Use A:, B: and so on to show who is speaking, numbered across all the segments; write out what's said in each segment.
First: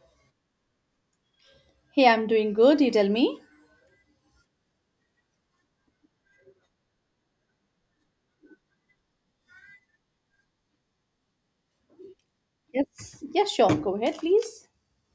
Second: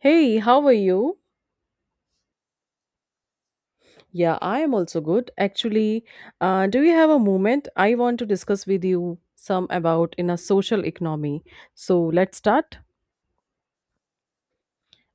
A: Hey, how are you?
B: Hey, I'm doing good. You tell me.
A: Yeah, I am also good. Actually, do you have a moment? I want to discuss with you some about in a social economy. So let's start.
B: Yes. Yeah, sure. Go ahead, please.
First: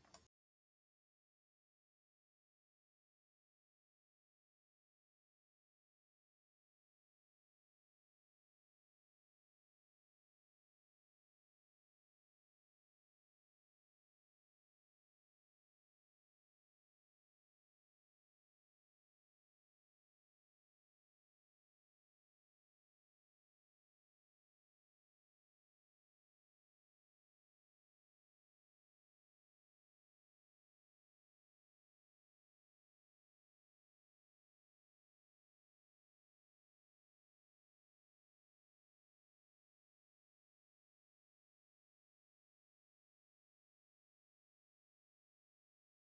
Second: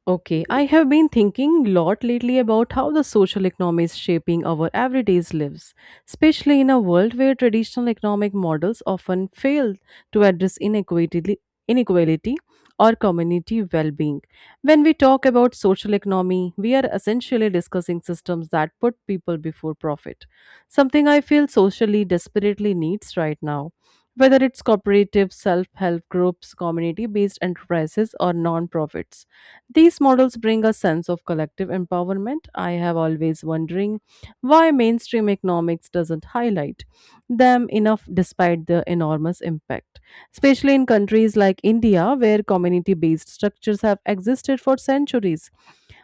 A: Okay, I have been thinking a lot lately about how the social economy is shaping our everyday's lives, especially in a world where traditional economic models often fail to address inequality, inequality or community well-being. When we talk about social economy, we are essentially discussing systems that put people before profit, something I feel socially desperately needs right now. Whether it's cooperative, self help groups, community based enterprises, or non profits. These models bring a sense of collective empowerment I have always wondering why mainstream economics doesn't highlight them enough despite their enormous impact, especially in countries like India where community-based structures have existed for centuries.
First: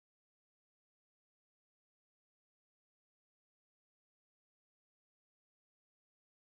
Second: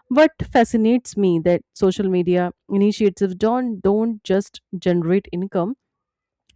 A: What fascinates me that social media initiatives don't just generate income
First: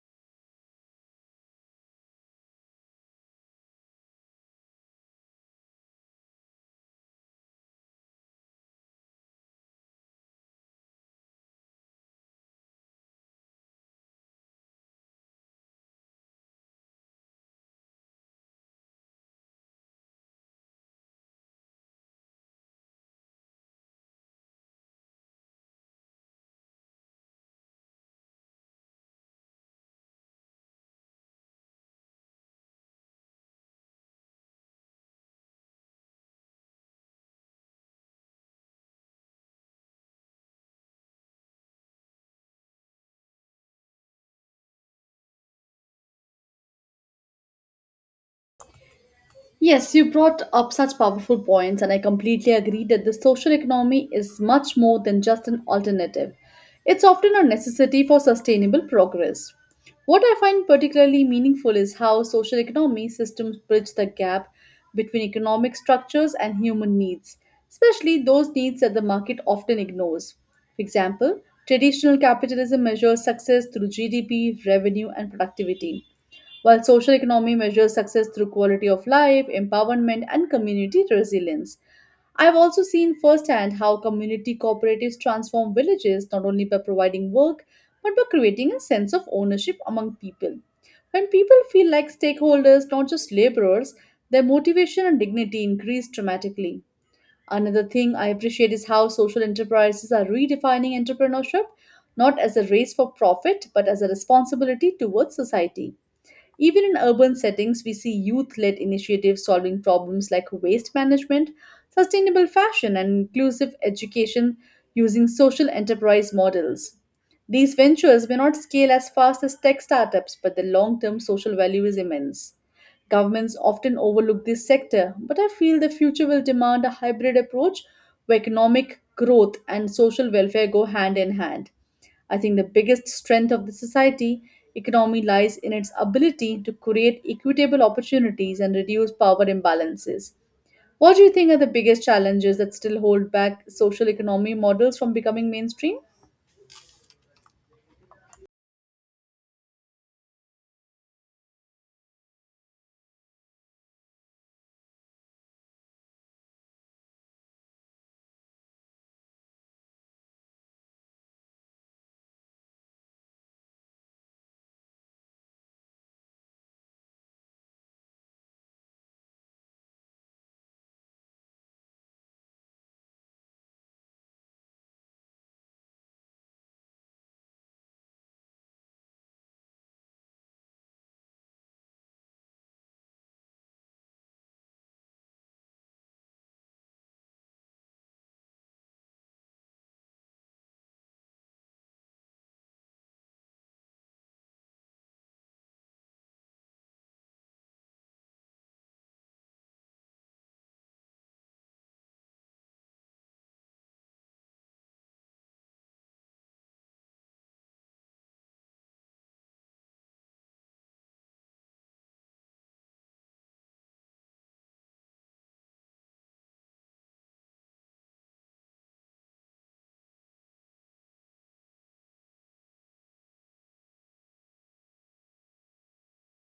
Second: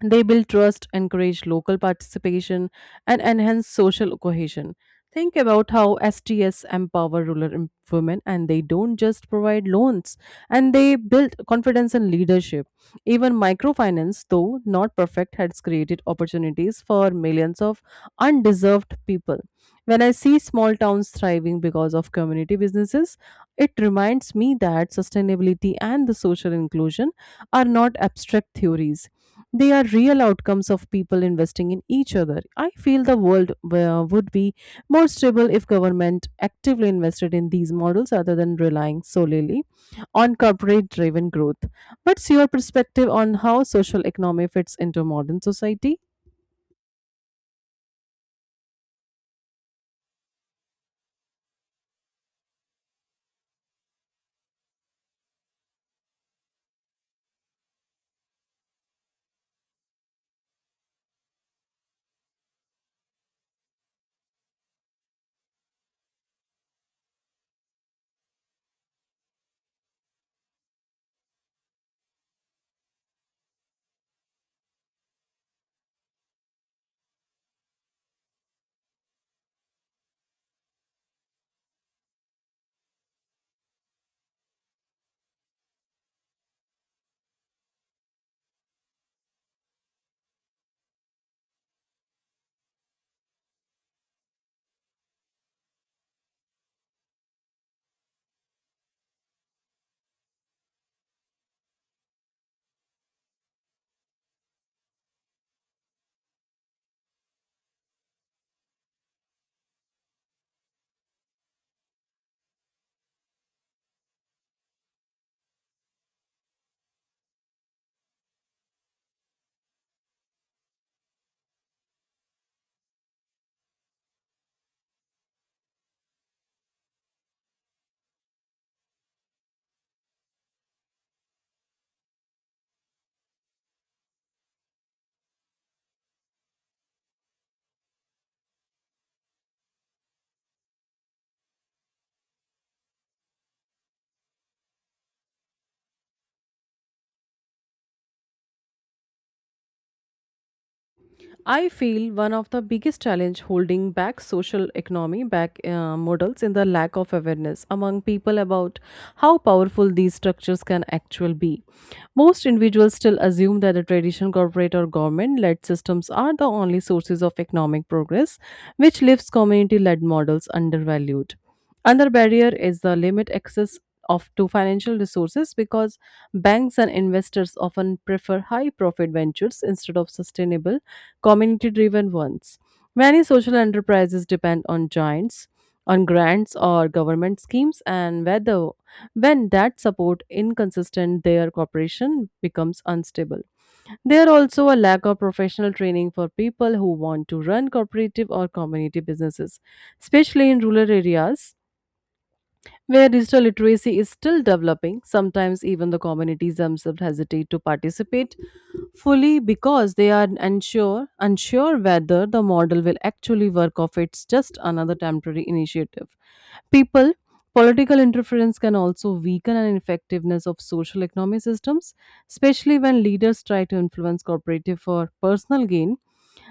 A: they build trust, encourage local participation, and enhance social cohesion. Think about how STS empower rural women and they don't just provide loans and they build confidence and leadership. Even microfinance, though not perfect, has created opportunities for millions of undeserved people. When I see small towns thriving because of community businesses, it reminds me that sustainability and the social inclusion are not abstract theories they are real outcomes of people investing in each other. I feel the world would be more stable if government actively invested in these models other than relying solely on corporate driven growth. What's your perspective on how social economy fits into modern society?
B: Yes, you brought up such powerful points, and I completely agree that the social economy is much more than just an alternative. It's often a necessity for sustainable progress. What I find particularly meaningful is how social economy systems bridge the gap between economic structures and human needs, especially those needs that the market often ignores. For example, traditional capitalism measures success through GDP, revenue, and productivity while social economy measures success through quality of life, empowerment, and community resilience. I've also seen firsthand how community cooperatives transform villages not only by providing work but by creating a sense of ownership among people. When people feel like stakeholders, not just laborers, their motivation and dignity increase dramatically. Another thing I appreciate is how social enterprises are redefining entrepreneurship not as a race for profit but as a responsibility towards society. Even in urban settings, we see youth led initiatives solving problems like waste management, sustainable fashion, and inclusive education using social enterprise models. These ventures may not scale as fast as tech startups, but the long term social value is immense. Governments often overlook this sector, but I feel the future will demand a hybrid approach where economic growth and social welfare go hand in hand. I think the biggest strength of the society economy lies in its ability to create equitable opportunities and reduce power imbalances. What do you think are the biggest challenges that still hold back social economy models from becoming mainstream?
A: I feel one of the biggest challenge holding back social economy back models in the lack of awareness among people about how powerful these structures can actually be. Most individuals still assume that the traditional corporate or government-led systems are the only sources of economic progress, which leaves community-led models undervalued. Another barrier is the limit access of to financial resources because banks and investors often prefer high profit ventures instead of sustainable community driven ones. Many social enterprises depend on giants, on grants or government schemes, and whether when that support inconsistent, their cooperation becomes unstable. There also a lack of professional training for people who want to run cooperative or community businesses, especially in rural areas. Where digital literacy is still developing, sometimes even the communities themselves hesitate to participate fully because they are unsure whether the model will actually work or if it's just another temporary initiative people political interference can also weaken an effectiveness of social economic systems especially when leaders try to influence corporative for personal gain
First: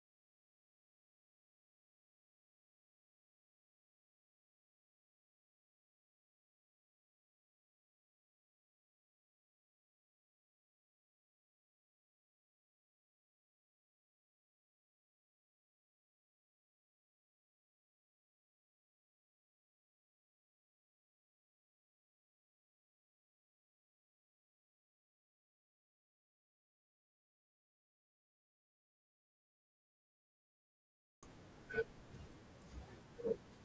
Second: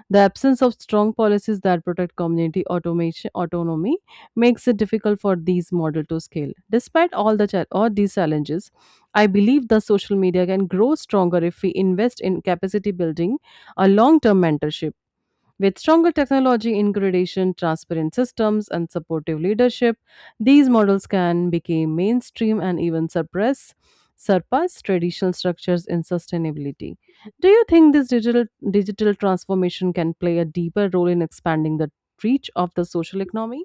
A: the absence of strong policies that protect community automation autonomy makes it difficult for these model to scale despite all these challenges I believe the social media can grow stronger if we invest in capacity building a long term mentorship with stronger technology integration, transparent systems, and supportive leadership, these models can become mainstream and even suppress surpass traditional structures in sustainability. Do you think this digital transformation can play a deeper role in expanding the reach of the social economy?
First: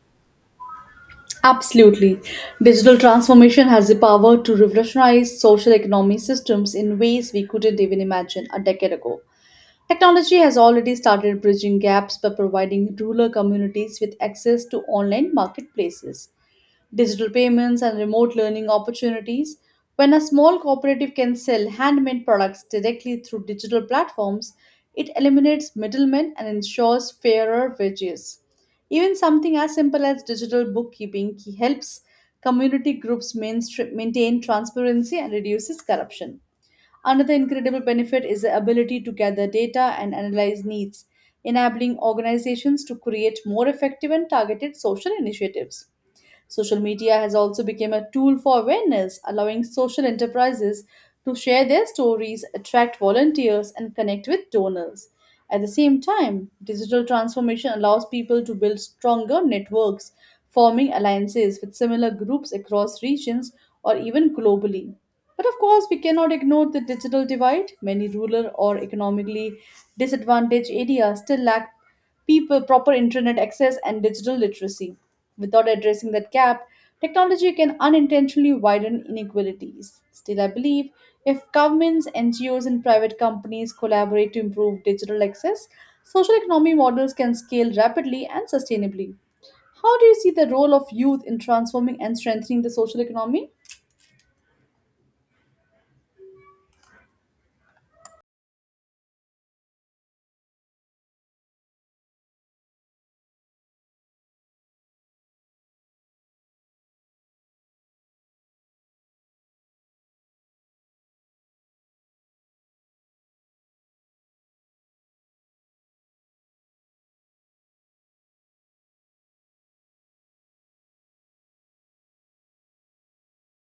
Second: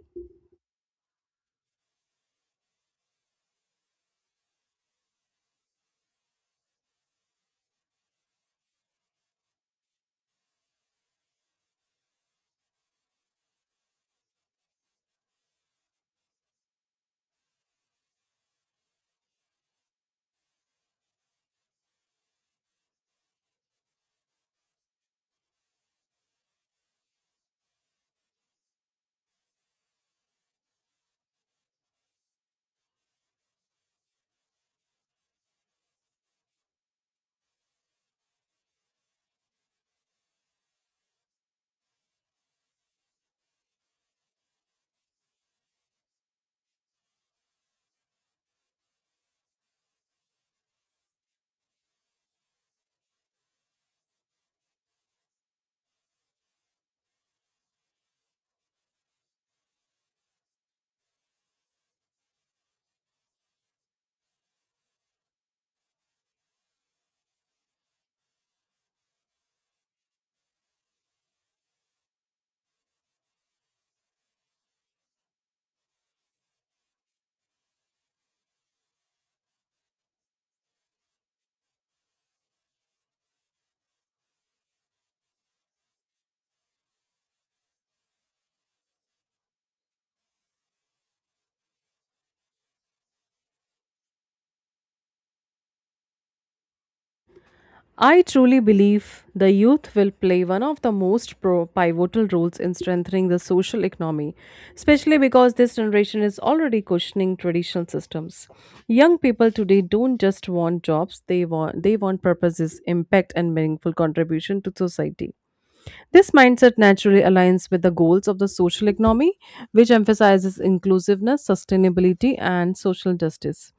B: Absolutely. Digital transformation has the power to revolutionize social economy systems in ways we couldn't even imagine a decade ago. Technology has already started bridging gaps by providing rural communities with access to online marketplaces, digital payments, and remote learning opportunities. When a small cooperative can sell handmade products directly through digital platforms, it eliminates middlemen and ensures fairer wages. Even something as simple as digital bookkeeping helps community groups maintain transparency and reduces corruption. Another incredible benefit is the ability to gather data and analyze needs, enabling organizations to create more effective and targeted social initiatives. Social media has also become a tool for awareness, allowing social enterprises to share their stories, attract volunteers, and connect with donors. At the same time, digital transformation allows people to build stronger networks, forming alliances with similar groups across regions or even globally. But of course, we cannot ignore the digital divide. Many rural or economically disadvantaged areas still lack people proper internet access and digital literacy. Without addressing that gap, technology can unintentionally widen inequalities. Still, I believe if governments, NGOs, and private companies collaborate to improve digital access, social economy models can scale rapidly and sustainably. How do you see the role of youth in transforming and strengthening the social economy?
A: I truly believe the youth will play one of the most pivotal roles in strengthening the social economy, especially because this generation is already questioning traditional systems. Young people today don't just want jobs, they want purposes, impact and meaningful contribution to society. This mindset naturally aligns with the goals of the social economy, which emphasizes inclusiveness, sustainability, and social justice.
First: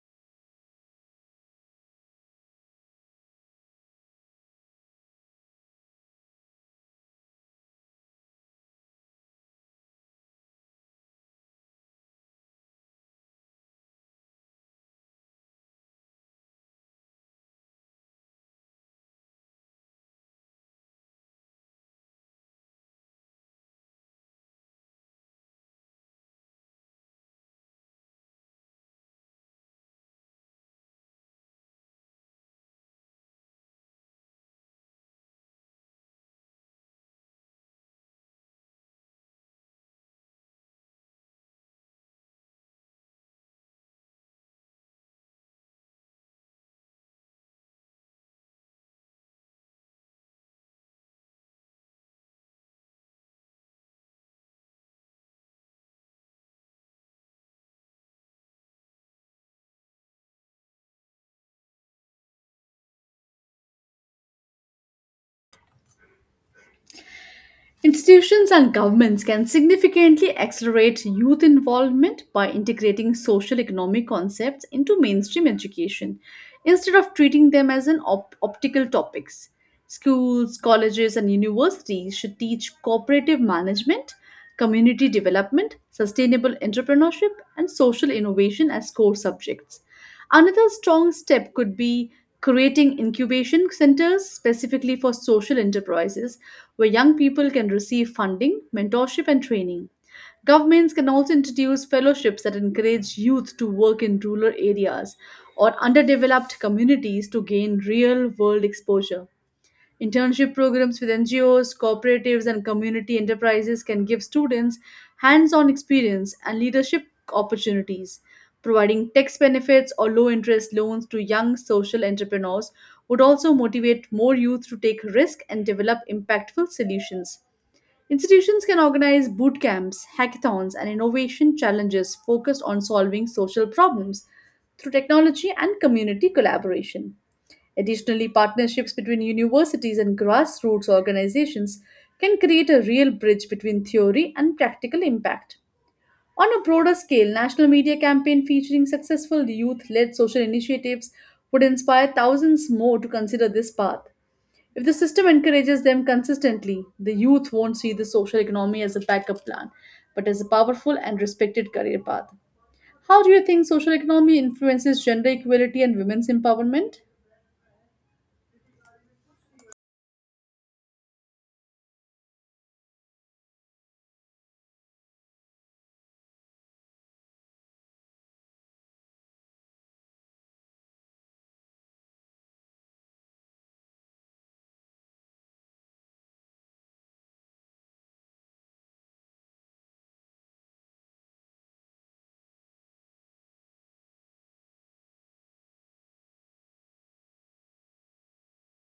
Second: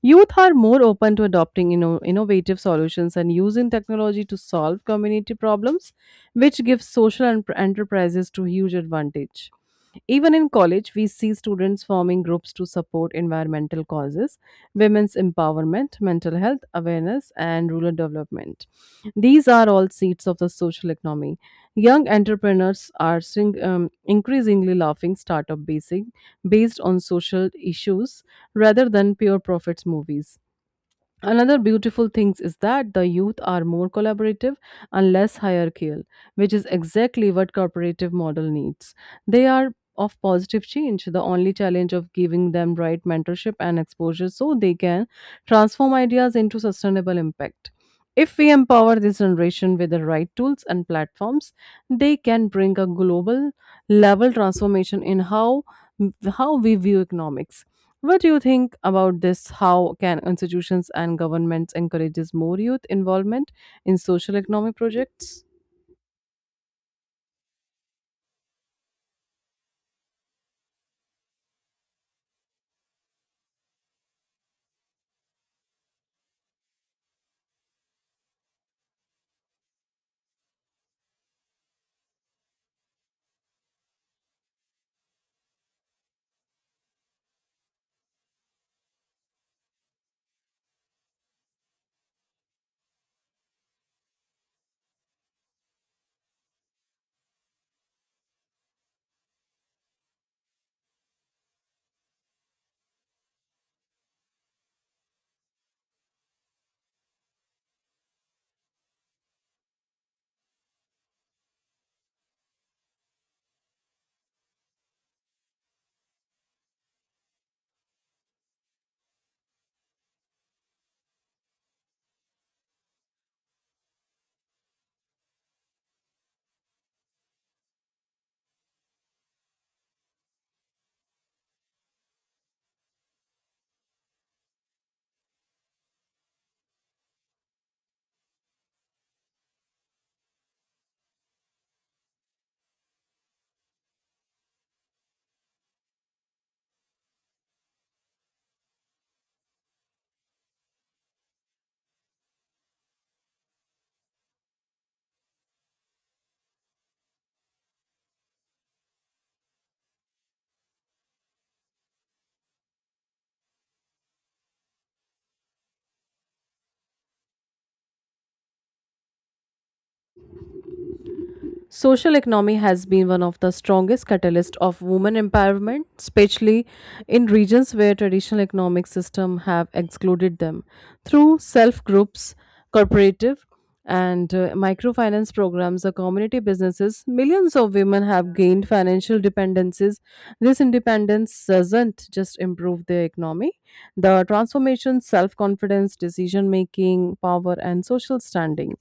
A: Youth are more open to adopting innovative solutions and using technology to solve community problems, which gives social enterprises to huge advantage. Even in college, we see students forming groups to support environmental causes, women's empowerment, mental health awareness, and rural development. These are all seats of the social economy. Young entrepreneurs are increasingly laughing startup basing based on social issues rather than pure profits movies. Another beautiful thing is that the youth are more collaborative and less hierarchical, which is exactly what corporative model needs. They are of positive change, the only challenge of giving them right mentorship and exposure so they can transform ideas into sustainable impact. If we empower this generation with the right tools and platforms, they can bring a global level transformation in how we view economics what do you think about this? How can institutions and governments encourages more youth involvement in social economic projects?
B: Institutions and governments can significantly accelerate youth involvement by integrating social economic concepts into mainstream education instead of treating them as an optical topics. Schools, colleges, and universities should teach cooperative management, community development, sustainable entrepreneurship, and social innovation as core subjects. Another strong step could be creating incubation centers specifically for social enterprises where young people can receive funding, mentorship, and training. Governments can also introduce fellowships that encourage youth to work in rural areas or underdeveloped communities to gain real world exposure. Internship programs with NGOs, cooperatives, and community enterprises can give students hands on experience and leadership opportunities. Providing tax benefits or low interest loans to young social entrepreneurs would also motivate more youth to take risk and develop impactful solutions. Institutions can organize boot camps, hackathons, and innovation challenges focused on solving social problems through technology and community collaboration. Additionally, partnerships between universities and grassroots organizations can create a real bridge between theory and practical impact. On a broader scale, national media campaign featuring successful youth-led social initiatives would inspire thousands more to consider this path. If the system encourages them consistently, the youth won't see the social economy as a backup plan, but as a powerful and respected career path. How do you think social economy influences gender equality and women's empowerment?
A: Social economy has been one of the strongest catalysts of women empowerment, especially in regions where traditional economic systems have excluded them. Through self-groups, cooperative, and microfinance programs or community businesses, millions of women have gained financial dependencies. This independence doesn't just improve their economy. The transformation, self-confidence, decision-making, power, and social standing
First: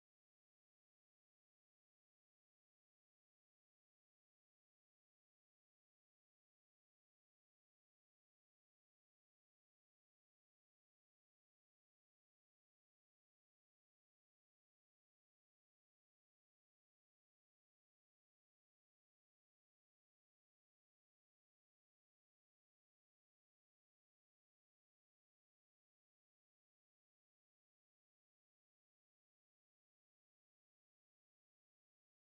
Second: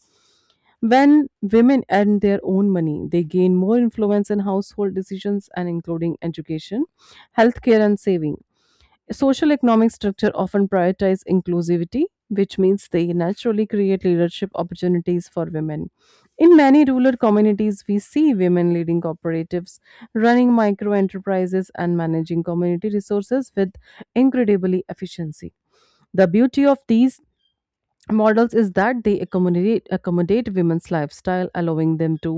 A: when women earn their own money, they gain more influence in household decisions and including education, healthcare, and saving. Social economic structure often prioritize inclusivity, which means they naturally create leadership opportunities for women. In many rural communities, we see women leading cooperatives, running micro enterprises, and managing community resources with incredibly efficiency. The beauty of these models is that they accommodate women's lifestyle allowing them to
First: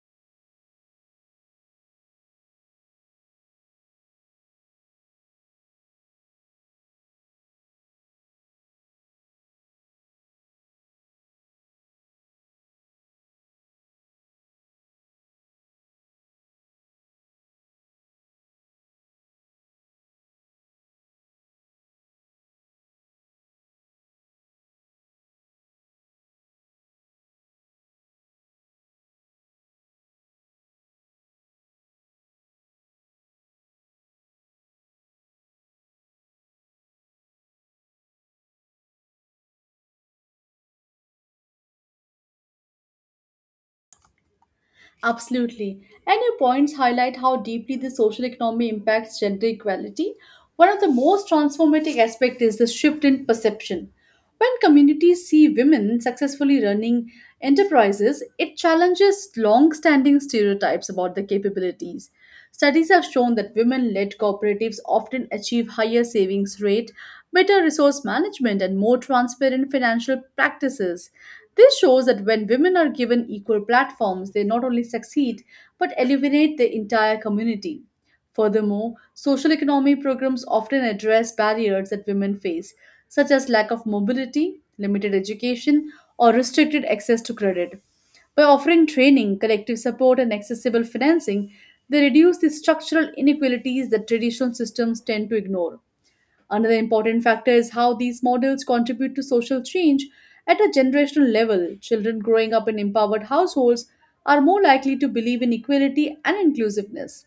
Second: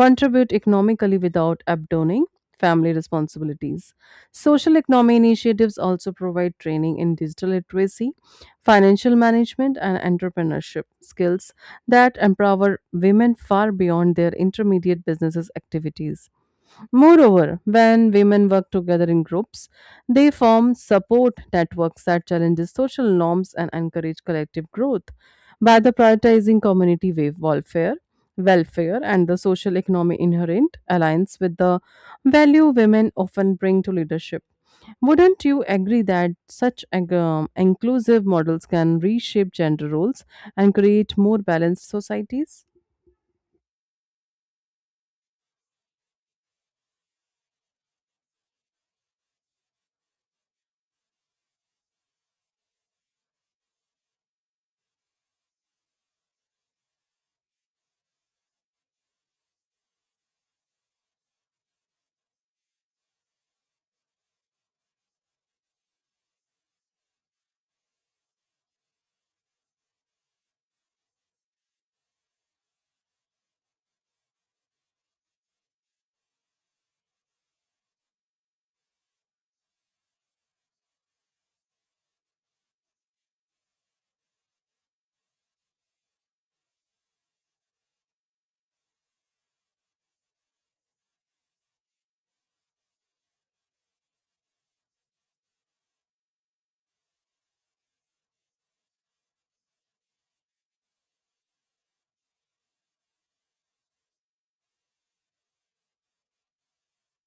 A: contribute economically without abandoning family responsibilities social economy initiatives also provide training in digital literacy financial management and entrepreneurship skills that empower women far beyond their intermediate businesses activities Moreover, when women work together in groups, they form support networks that challenges social norms and encourage collective growth. By the prioritizing community welfare, welfare and the social economy inherent alliance with the value women often bring to leadership. Wouldn't you agree that such inclusive models can reshape gender roles and create more balanced societies?
B: Absolutely. And your points highlight how deeply the social economy impacts gender equality. One of the most transformative aspects is the shift in perception. When communities see women successfully running enterprises, it challenges long standing stereotypes about their capabilities. Studies have shown that women led cooperatives often achieve higher savings rate, better resource management, and more transparent financial practices. This shows that when women are given equal platforms, they not only succeed but elevate the entire community. Furthermore, social economy programs often address barriers that women face, such as lack of mobility, limited education, or restricted access to credit. By offering training, collective support, and accessible financing, they reduce the structural inequalities that traditional systems tend to ignore. Another important factor is how these models contribute to social change at a generational level. Children growing up in empowered households are more likely to believe in equality and inclusiveness.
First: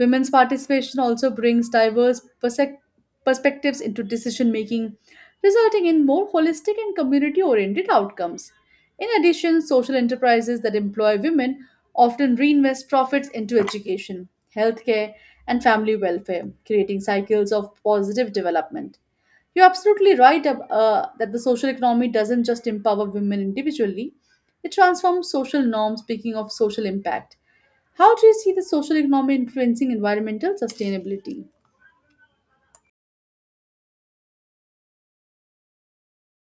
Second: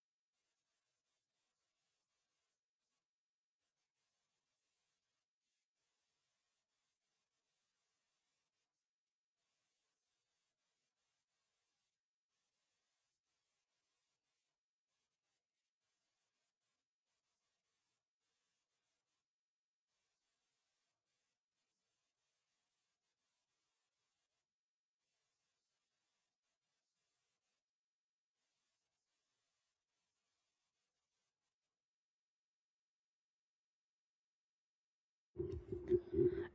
B: Women's participation also brings diverse perspectives into decision making, resulting in more holistic and community oriented outcomes. In addition, social enterprises that employ women often reinvest profits into education, healthcare, and family welfare, creating cycles of positive development. You're absolutely right that the social economy doesn't just empower women individually, it transforms social norms, speaking of social impact. How do you see the social economy influencing environmental sustainability?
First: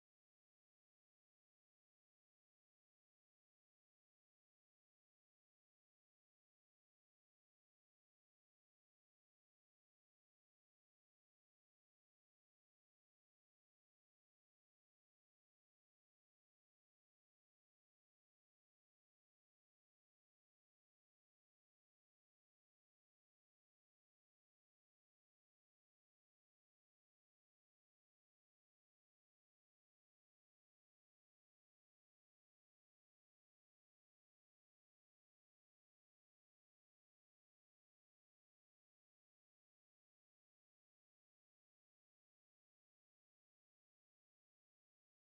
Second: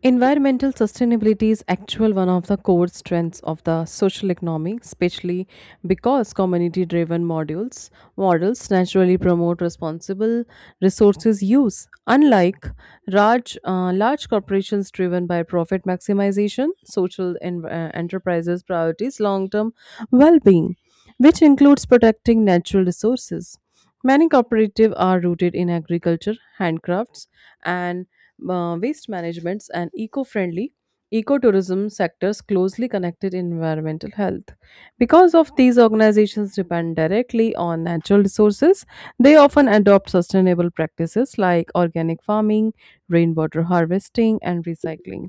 A: Environmental sustainability is actual one of the core strengths of the social economy, especially because community-driven modules models naturally promote responsible resources use, unlike large large corporations driven by profit maximization. Social enterprises prioritize long-term well-being, which includes protecting natural resources. Many cooperatives are rooted in agriculture, handcrafts, and waste managements and eco-friendly ecotourism sectors closely connected in environmental health because of these organizations depend directly on natural resources they often adopt sustainable practices like organic farming rainwater harvesting and recycling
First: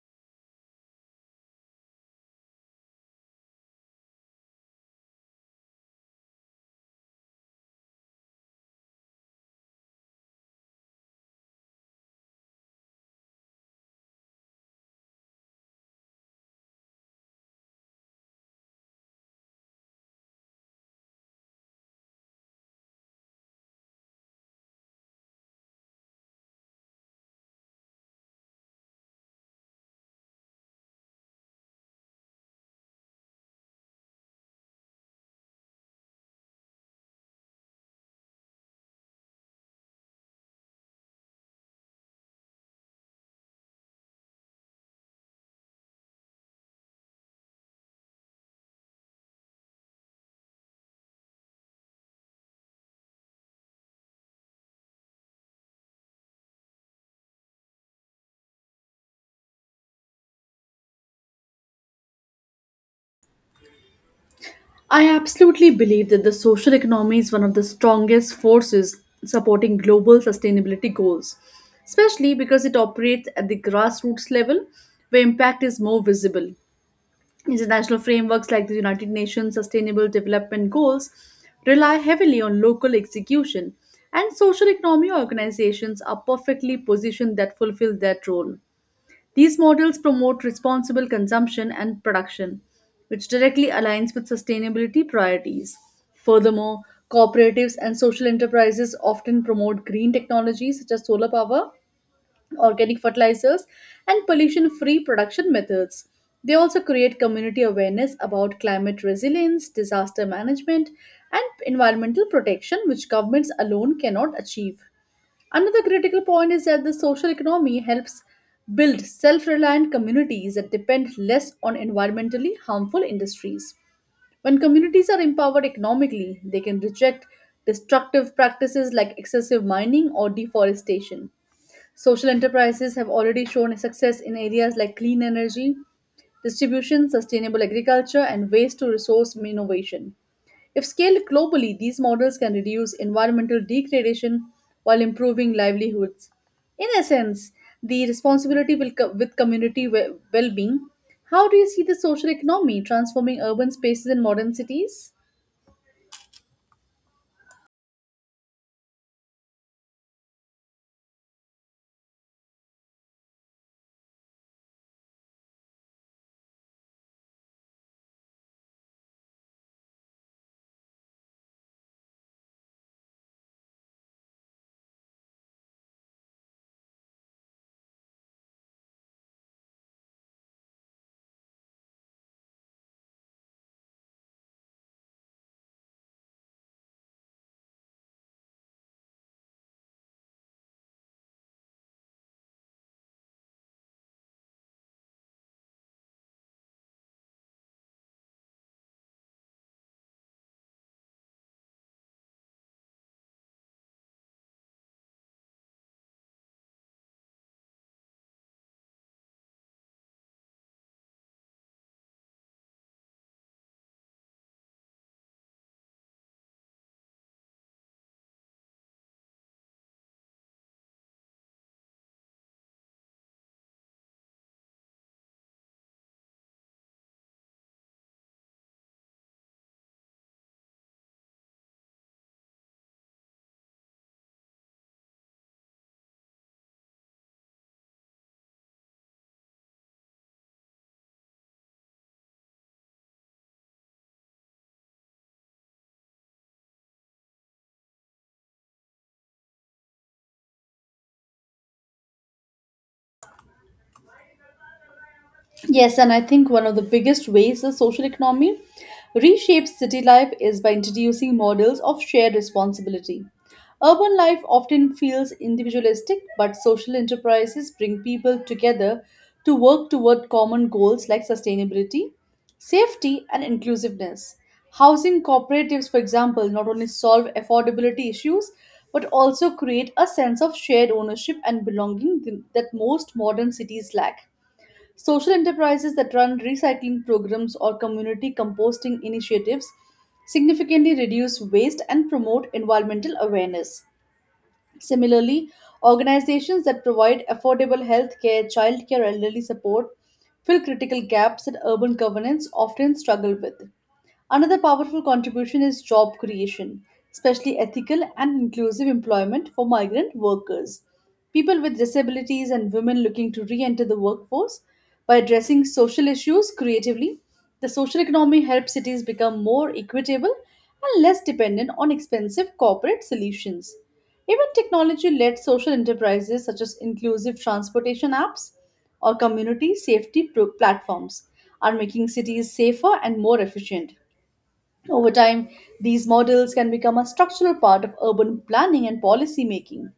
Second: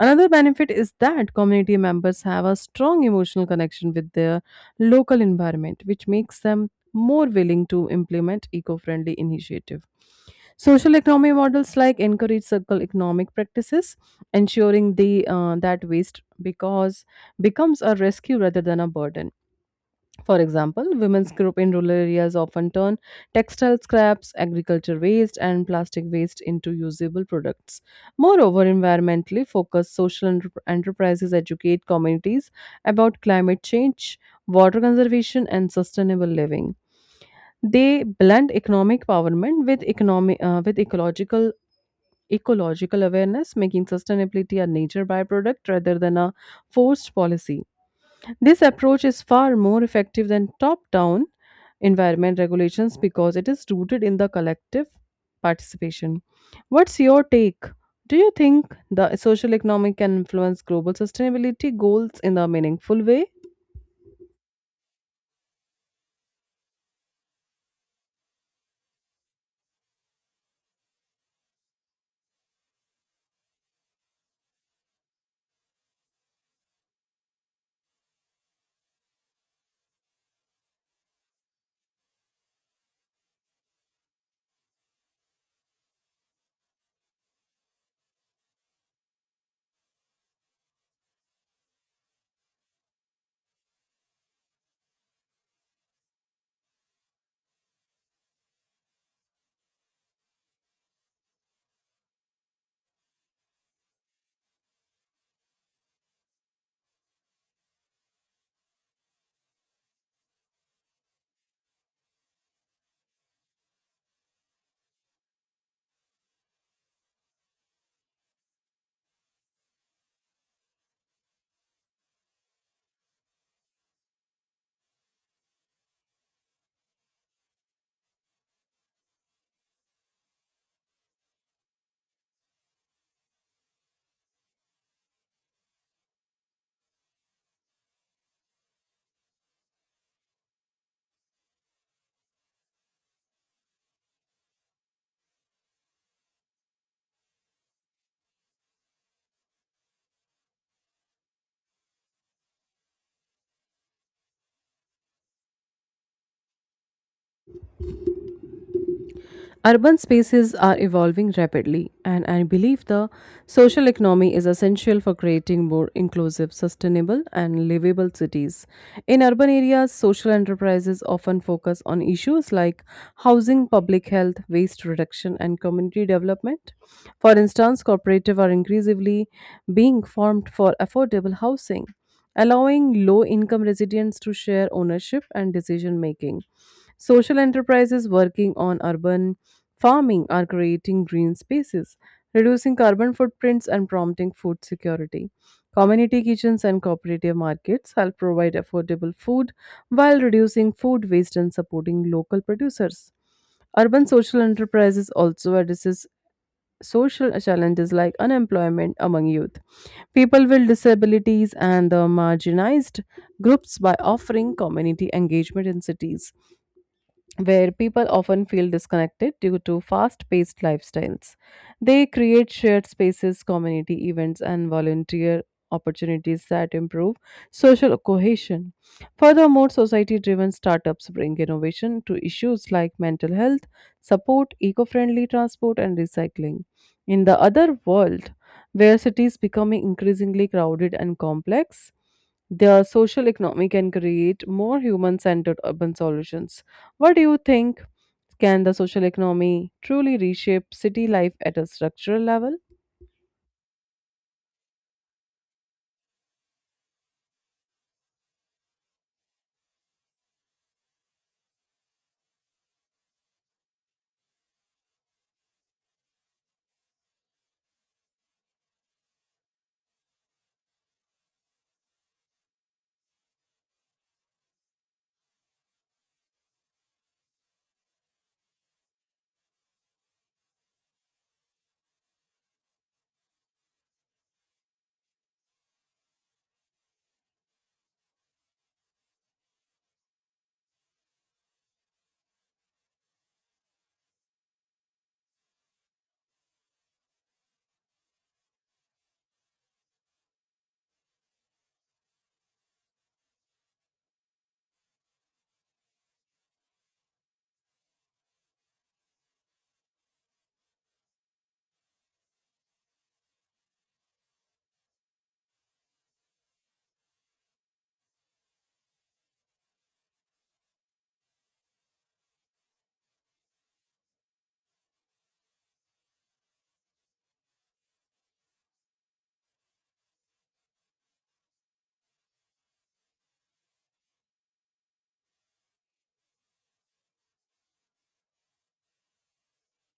A: another benefit is that community members have a strong emotional connection with their local environment which makes them more willing to implement eco-friendly initiative. Social economy models like encourage circle economic practices, ensuring the that waste because becomes a rescue rather than a burden. For example, women's group in rural areas often turn textile scraps, agriculture waste, and plastic waste into usable products. Moreover, environmentally focused social enterprises educate communities about climate change, water conservation, and sustainable living. They blend economic empowerment with economic with ecological awareness, making sustainability a nature byproduct rather than a forced policy. This approach is far more effective than top down environment regulations because it is rooted in the collective participation. What's your take? Do you think the social economic can influence global sustainability goals in a meaningful way?
B: I absolutely believe that the social economy is one of the strongest forces supporting global sustainability goals, especially because it operates at the grassroots level where impact is more visible. International frameworks like the United Nations Sustainable Development Goals rely heavily on local execution, and social economy organizations are perfectly positioned that fulfill that role. These models promote responsible consumption and production, which directly aligns with sustainability priorities. Furthermore, cooperatives and social enterprises often promote green technologies such as solar power organic fertilizers, and pollution free production methods. They also create community awareness about climate resilience, disaster management, and environmental protection, which governments alone cannot achieve. Another critical point is that the social economy helps build self reliant communities that depend less on environmentally harmful industries. When communities are empowered economically, they can reject destructive practices like excessive mining or deforestation. Social enterprises have already shown success in areas like clean energy, distribution, sustainable agriculture, and waste to resource innovation. If scaled globally, these models can reduce environmental degradation while improving livelihoods. In essence, the responsibility will with community well-being. How do you see the social economy transforming urban spaces in modern cities?
A: Urban spaces are evolving rapidly, and I believe the social economy is essential for creating more inclusive, sustainable, and livable cities. In urban areas, social enterprises often focus on issues like housing, public health, waste reduction, and community development. For instance, cooperatives are increasingly being formed for affordable housing, allowing low income residents to share ownership and decision making social enterprises working on urban farming are creating green spaces, reducing carbon footprints, and prompting food security. Community kitchens and cooperative markets help provide affordable food while reducing food waste and supporting local producers. Urban social enterprises also addresses social challenges like unemployment among youth, people with disabilities, and the marginalized groups by offering community engagement in cities where people often feel disconnected due to fast paced lifestyles. They create shared spaces, community events, and volunteer opportunities that improve social cohesion. Furthermore, society driven startups bring innovation to issues like mental health, support, eco friendly transport, and recycling. In the other world, where cities becoming increasingly crowded and complex, their social economy can create more human centered urban solutions what do you think? Can the social economy truly reshape city life at a structural level?
B: Yes, and I think one of the biggest ways the social economy reshapes city life is by introducing models of shared responsibility. Urban life often feels individualistic, but social enterprises bring people together to work toward common goals like sustainability, safety, and inclusiveness. Housing cooperatives, for example, not only solve affordability issues but also create a sense of shared ownership and belonging that most modern cities lack. Social enterprises that run recycling programs or community composting initiatives significantly reduce waste and promote environmental awareness. Similarly, organizations that provide affordable healthcare, care, childcare, elderly support fill critical gaps that urban governance often struggle with. Another powerful contribution is job creation, especially ethical and inclusive employment for migrant workers. People with disabilities and women looking to re enter the workforce by addressing social issues creatively, the social economy helps cities become more equitable and less dependent on expensive corporate solutions. Even technology led social enterprises such as inclusive transportation apps or community safety platforms are making cities safer and more efficient. Over time, these models can become a structural part of urban planning and policy making.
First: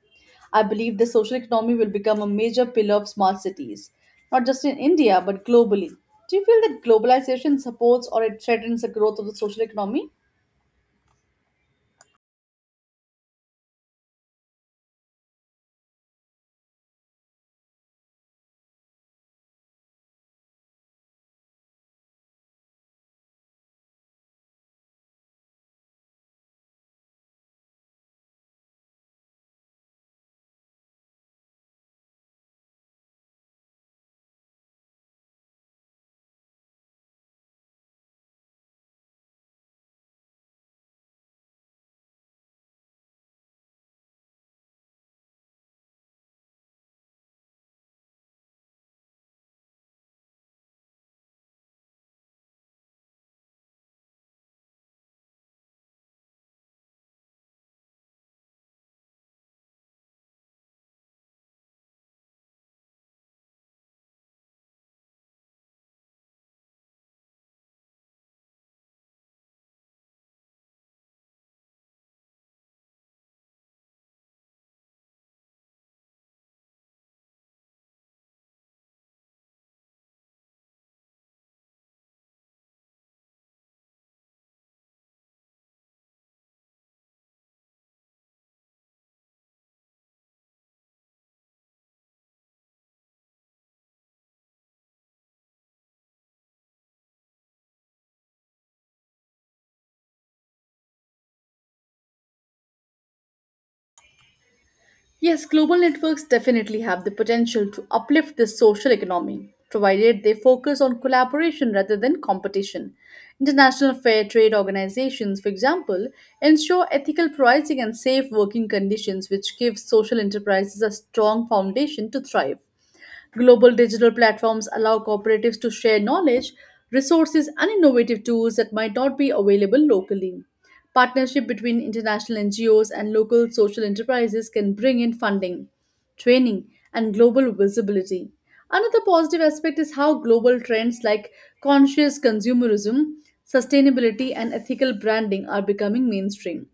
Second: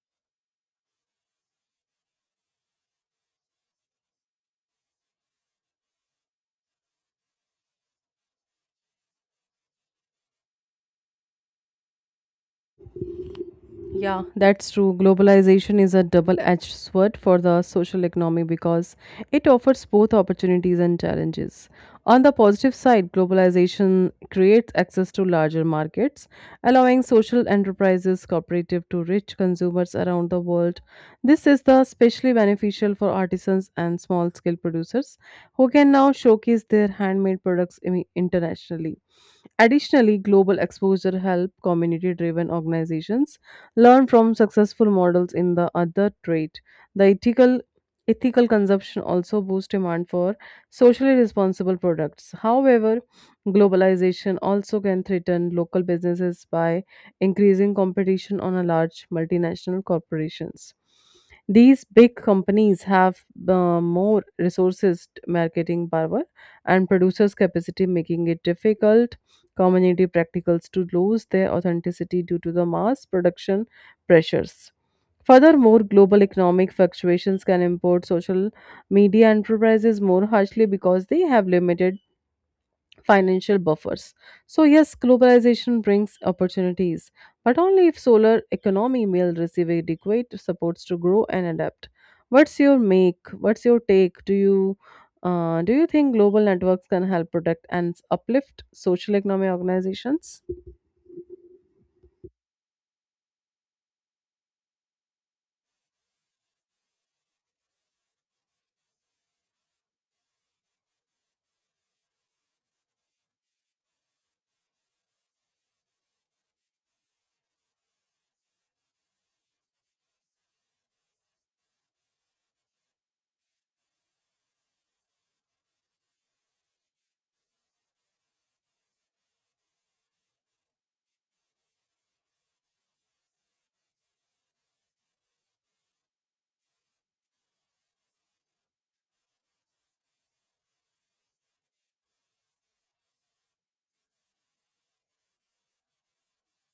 B: I believe the social economy will become a major pillar of smart cities, not just in India but globally. Do you feel that globalization supports or it threatens the growth of the social economy?
A: Yeah, that's true. Globalization is a double edged sword for the social economy because it offers both opportunities and challenges. On the positive side, globalization creates access to larger markets, allowing social enterprises cooperative to reach consumers around the world. This is the especially beneficial for artisans and small scale producers who can now showcase their handmade products internationally. Additionally, global exposure help community-driven organizations learn from successful models in the other trade. The ethical consumption also boosts demand for socially responsible products. However, globalization also can threaten local businesses by increasing competition on a large multinational corporations. These big companies have more resources, marketing power, and producers' capacity, making it difficult community practicals to lose their authenticity due to the mass production pressures. Furthermore, global economic fluctuations can impact social media enterprises more harshly because they have limited financial buffers. So, yes, globalization brings opportunities, but only if solar economy will receive adequate supports to grow and adapt. What's your make? What's your take? Do you think global networks can help protect and uplift social economy organizations?
B: Yes, global networks definitely have the potential to uplift the social economy, provided they focus on collaboration rather than competition. International fair trade organizations, for example, ensure ethical pricing and safe working conditions, which give social enterprises a strong foundation to thrive. Global digital platforms allow cooperatives to share knowledge, resources, and innovative tools that might not be available locally. Partnership between international NGOs and local social enterprises can bring in funding, training, and global visibility. Another positive aspect is how global trends like conscious consumerism, sustainability, and ethical branding are becoming mainstream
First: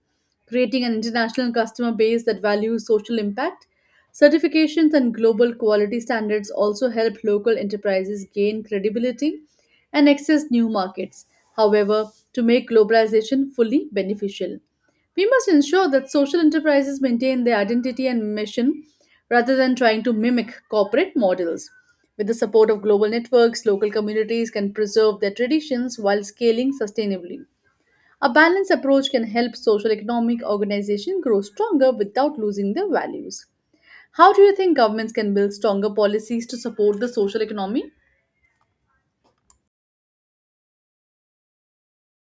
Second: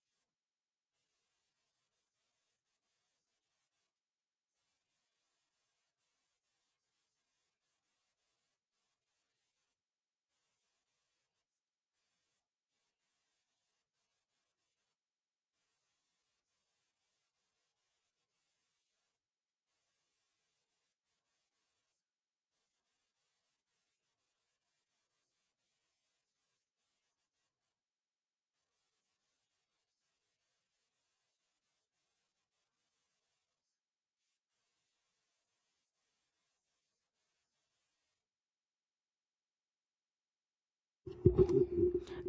B: creating an international customer base that values social impact. Certifications and global quality standards also help local enterprises gain credibility and access new markets. However, to make globalization fully beneficial, we must ensure that social enterprises maintain their identity and mission rather than trying to mimic corporate models. With the support of global networks, local communities can preserve their traditions while scaling sustainably. A balanced approach can help social economic organizations grow stronger without losing their values. How do you think governments can build stronger policies to support the social economy?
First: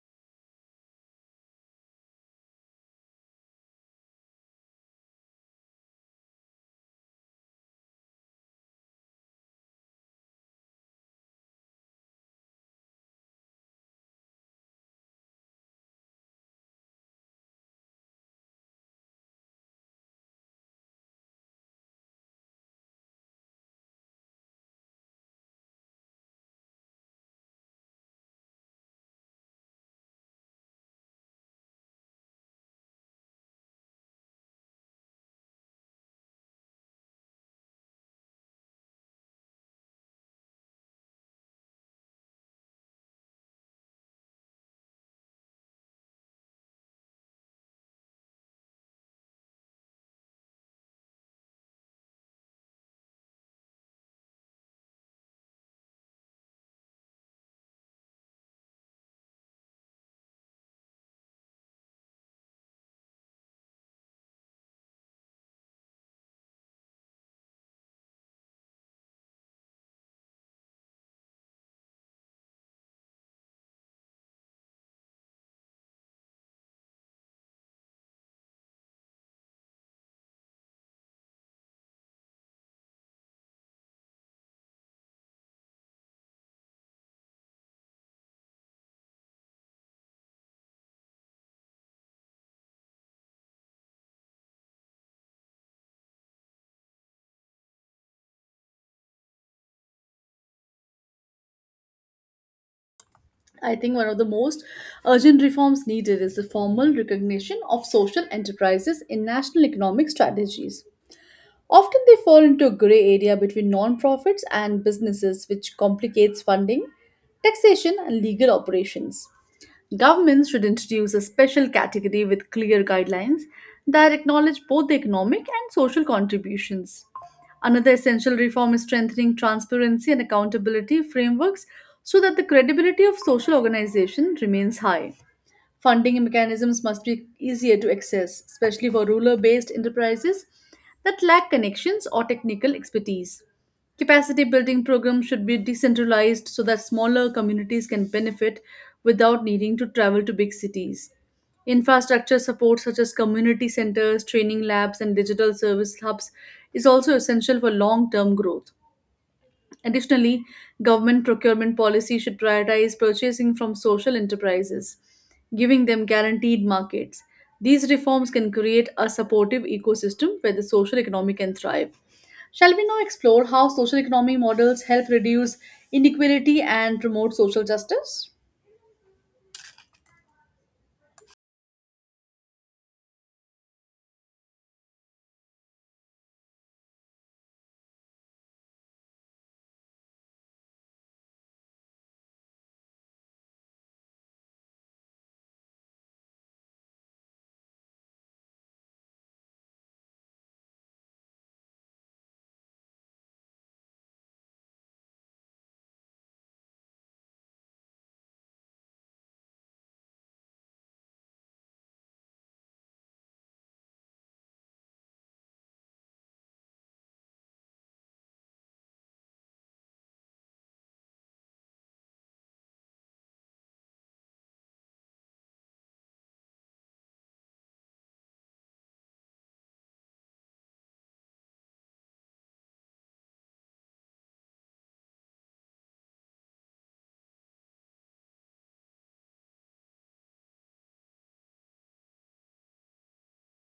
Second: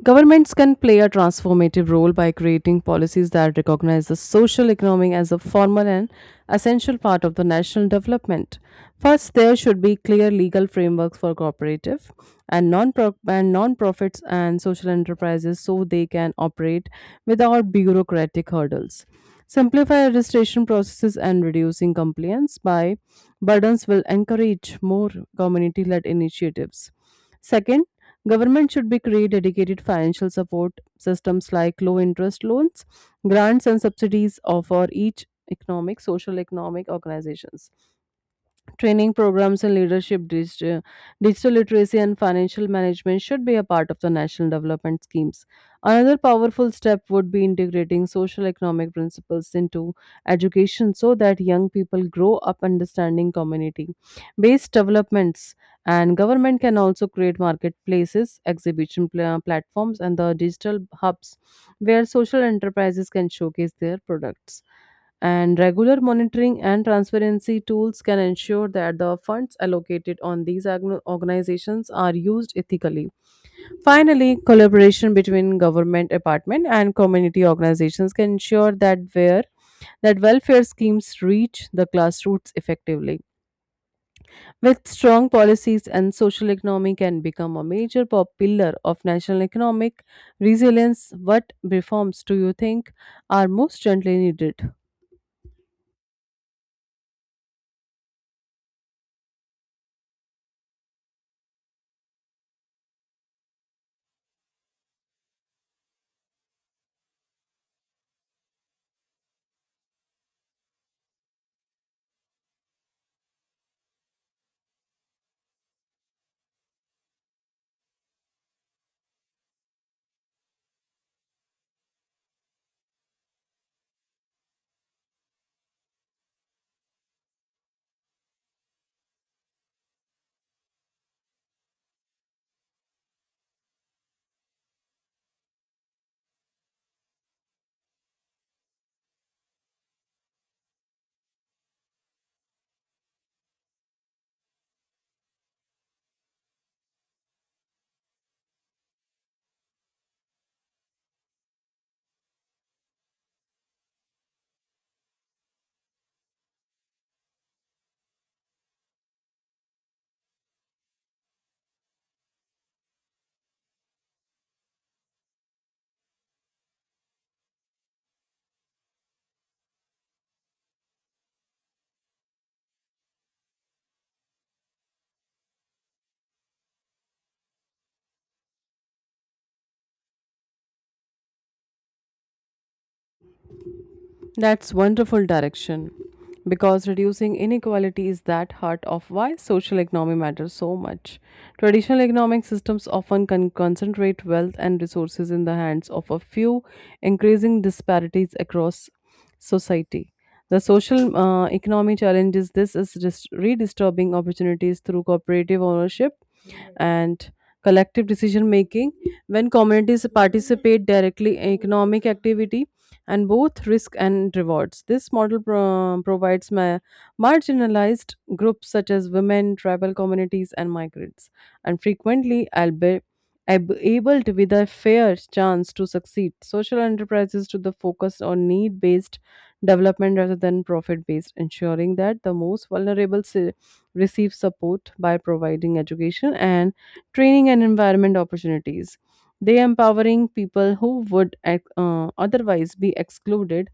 A: Governments can play a transformative role by creating policies that recognize the social economy as a formal and essential part of the national development. First, there should be clear legal frameworks for cooperative and non and non-profits and social enterprises so they can operate without bureaucratic hurdles. Simplify registration processes and reducing compliance by burdens will encourage more community-led initiatives. Second, Government should be create dedicated financial support systems like low interest loans, grants and subsidies of- for each economic, social economic organizations. Training programs in leadership, digital literacy, and financial management should be a part of the national development schemes. Another powerful step would be integrating social economic principles into education so that young people grow up understanding community based developments. And government can also create marketplaces, exhibition pla- platforms, and the digital hubs where social enterprises can showcase their products and regular monitoring and transparency tools can ensure that the funds allocated on these agno- organizations are used ethically. Finally, collaboration between government department and community organizations can ensure that where that welfare schemes reach the grassroots effectively. With strong policies and social economy can become a major pop- pillar of national economic resilience. What reforms do you think are most urgently needed?
B: I think one of the most urgent reforms needed is the formal recognition of social enterprises in national economic strategies. Often they fall into a gray area between non-profits and businesses, which complicates funding, taxation, and legal operations. Governments should introduce a special category with clear guidelines that acknowledge both the economic and social contributions. Another essential reform is strengthening transparency and accountability frameworks so that the credibility of social organization remains high. Funding mechanisms must be easier to access, especially for rural based enterprises that lack connections or technical expertise. Capacity building programs should be decentralized so that smaller communities can benefit without needing to travel to big cities. Infrastructure support, such as community centers, training labs, and digital service hubs, is also essential for long term growth. Additionally, government procurement policy should prioritize purchasing from social enterprises, giving them guaranteed markets. These reforms can create a supportive ecosystem where the social economy can thrive. Shall we now explore how social economy models help reduce inequality and promote social justice?
A: That's wonderful direction because reducing inequality is that heart of why social economy matters so much. Traditional economic systems often con- concentrate wealth and resources in the hands of a few, increasing disparities across society. The social economy challenges this is dis- redistributing opportunities through cooperative ownership and collective decision making when communities participate directly in economic activity and both risk and rewards this model pro- provides ma- marginalized groups such as women tribal communities and migrants and frequently albeit ab- able to with a fair chance to succeed social enterprises to the focus on need based development rather than profit based ensuring that the most vulnerable receive support by providing education and training and environment opportunities. They empowering people who would otherwise be excluded.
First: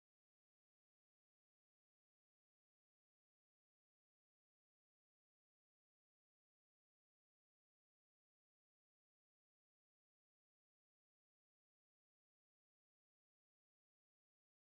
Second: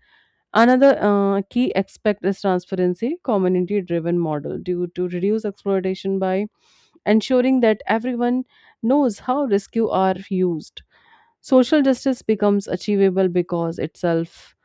A: Another key aspect is transparency, community-driven model due to reduce exploitation by ensuring that everyone knows how rescue are used. Social justice becomes achievable because itself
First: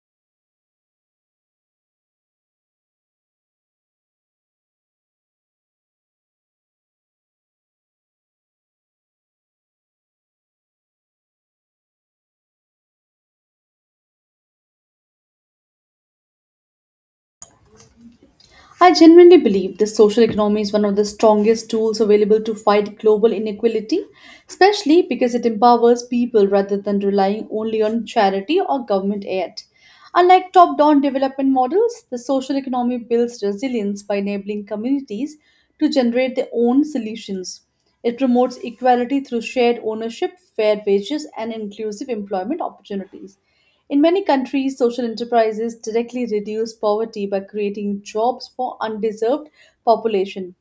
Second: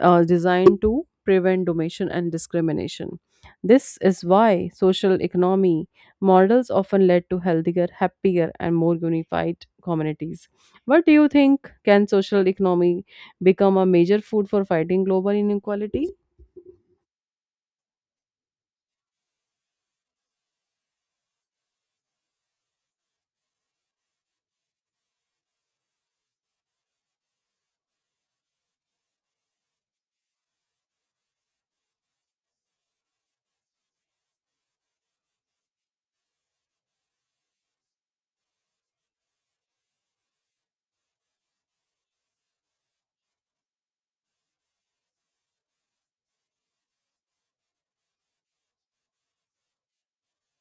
A: designed to prevent domination and discrimination. This is why social economy models often led to healthier, happier, and more unified communities. What do you think? Can social economy become a major food for fighting global inequality?
B: I genuinely believe the social economy is one of the strongest tools available to fight global inequality, especially because it empowers people rather than relying only on charity or government aid. Unlike top down development models, the social economy builds resilience by enabling communities to generate their own solutions. It promotes equality through shared ownership, fair wages, and inclusive employment opportunities. In many countries, social enterprises directly reduce poverty by creating jobs for undeserved population.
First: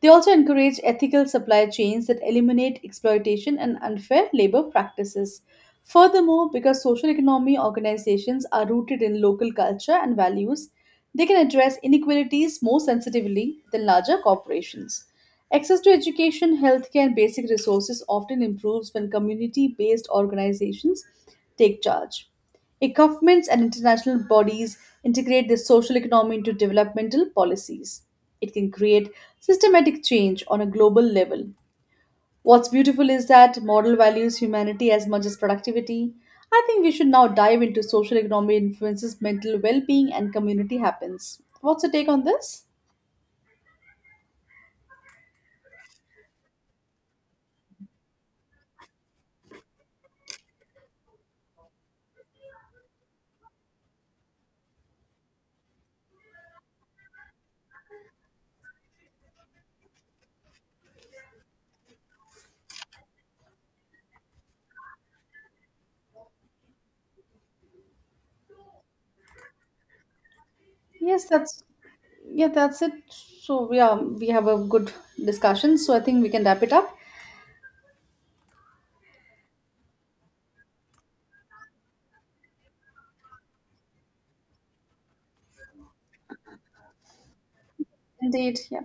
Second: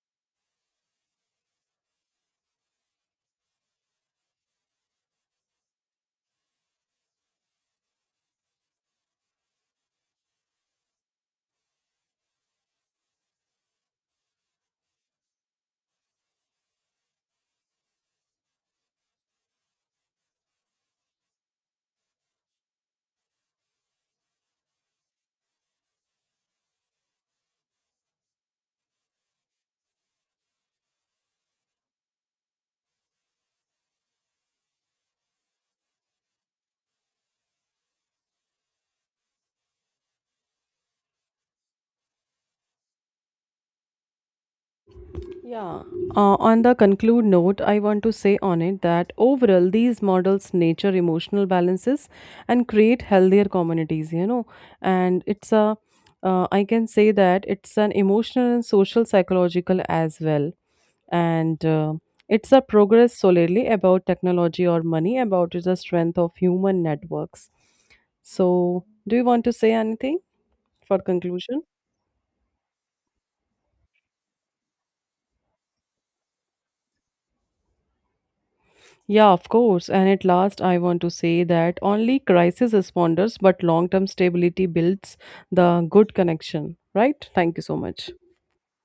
B: They also encourage ethical supply chains that eliminate exploitation and unfair labor practices. Furthermore, because social economy organizations are rooted in local culture and values, they can address inequalities more sensitively than larger corporations. Access to education, healthcare, and basic resources often improves when community based organizations take charge. If Governments and international bodies integrate the social economy into developmental policies. It can create systematic change on a global level. What's beautiful is that model values humanity as much as productivity. I think we should now dive into social economy influences mental well-being and community happens. What's your take on this?
A: Yeah, on the conclude note, I want to say on it that overall these models nature emotional balances and create healthier communities, you know. And I can say that it's an emotional and social psychological as well. And it's a progress solely about technology or money, about the strength of human networks. So, do you want to say anything for
B: Yes,
A: conclusion?
B: that's yeah, that's it. So yeah, we have a good discussion. So I think we can wrap it up.
A: Yeah, of course. And at last, I want to say that only crisis responders, but long term stability builds the good connection, right? Thank you so much.
B: Indeed, yeah.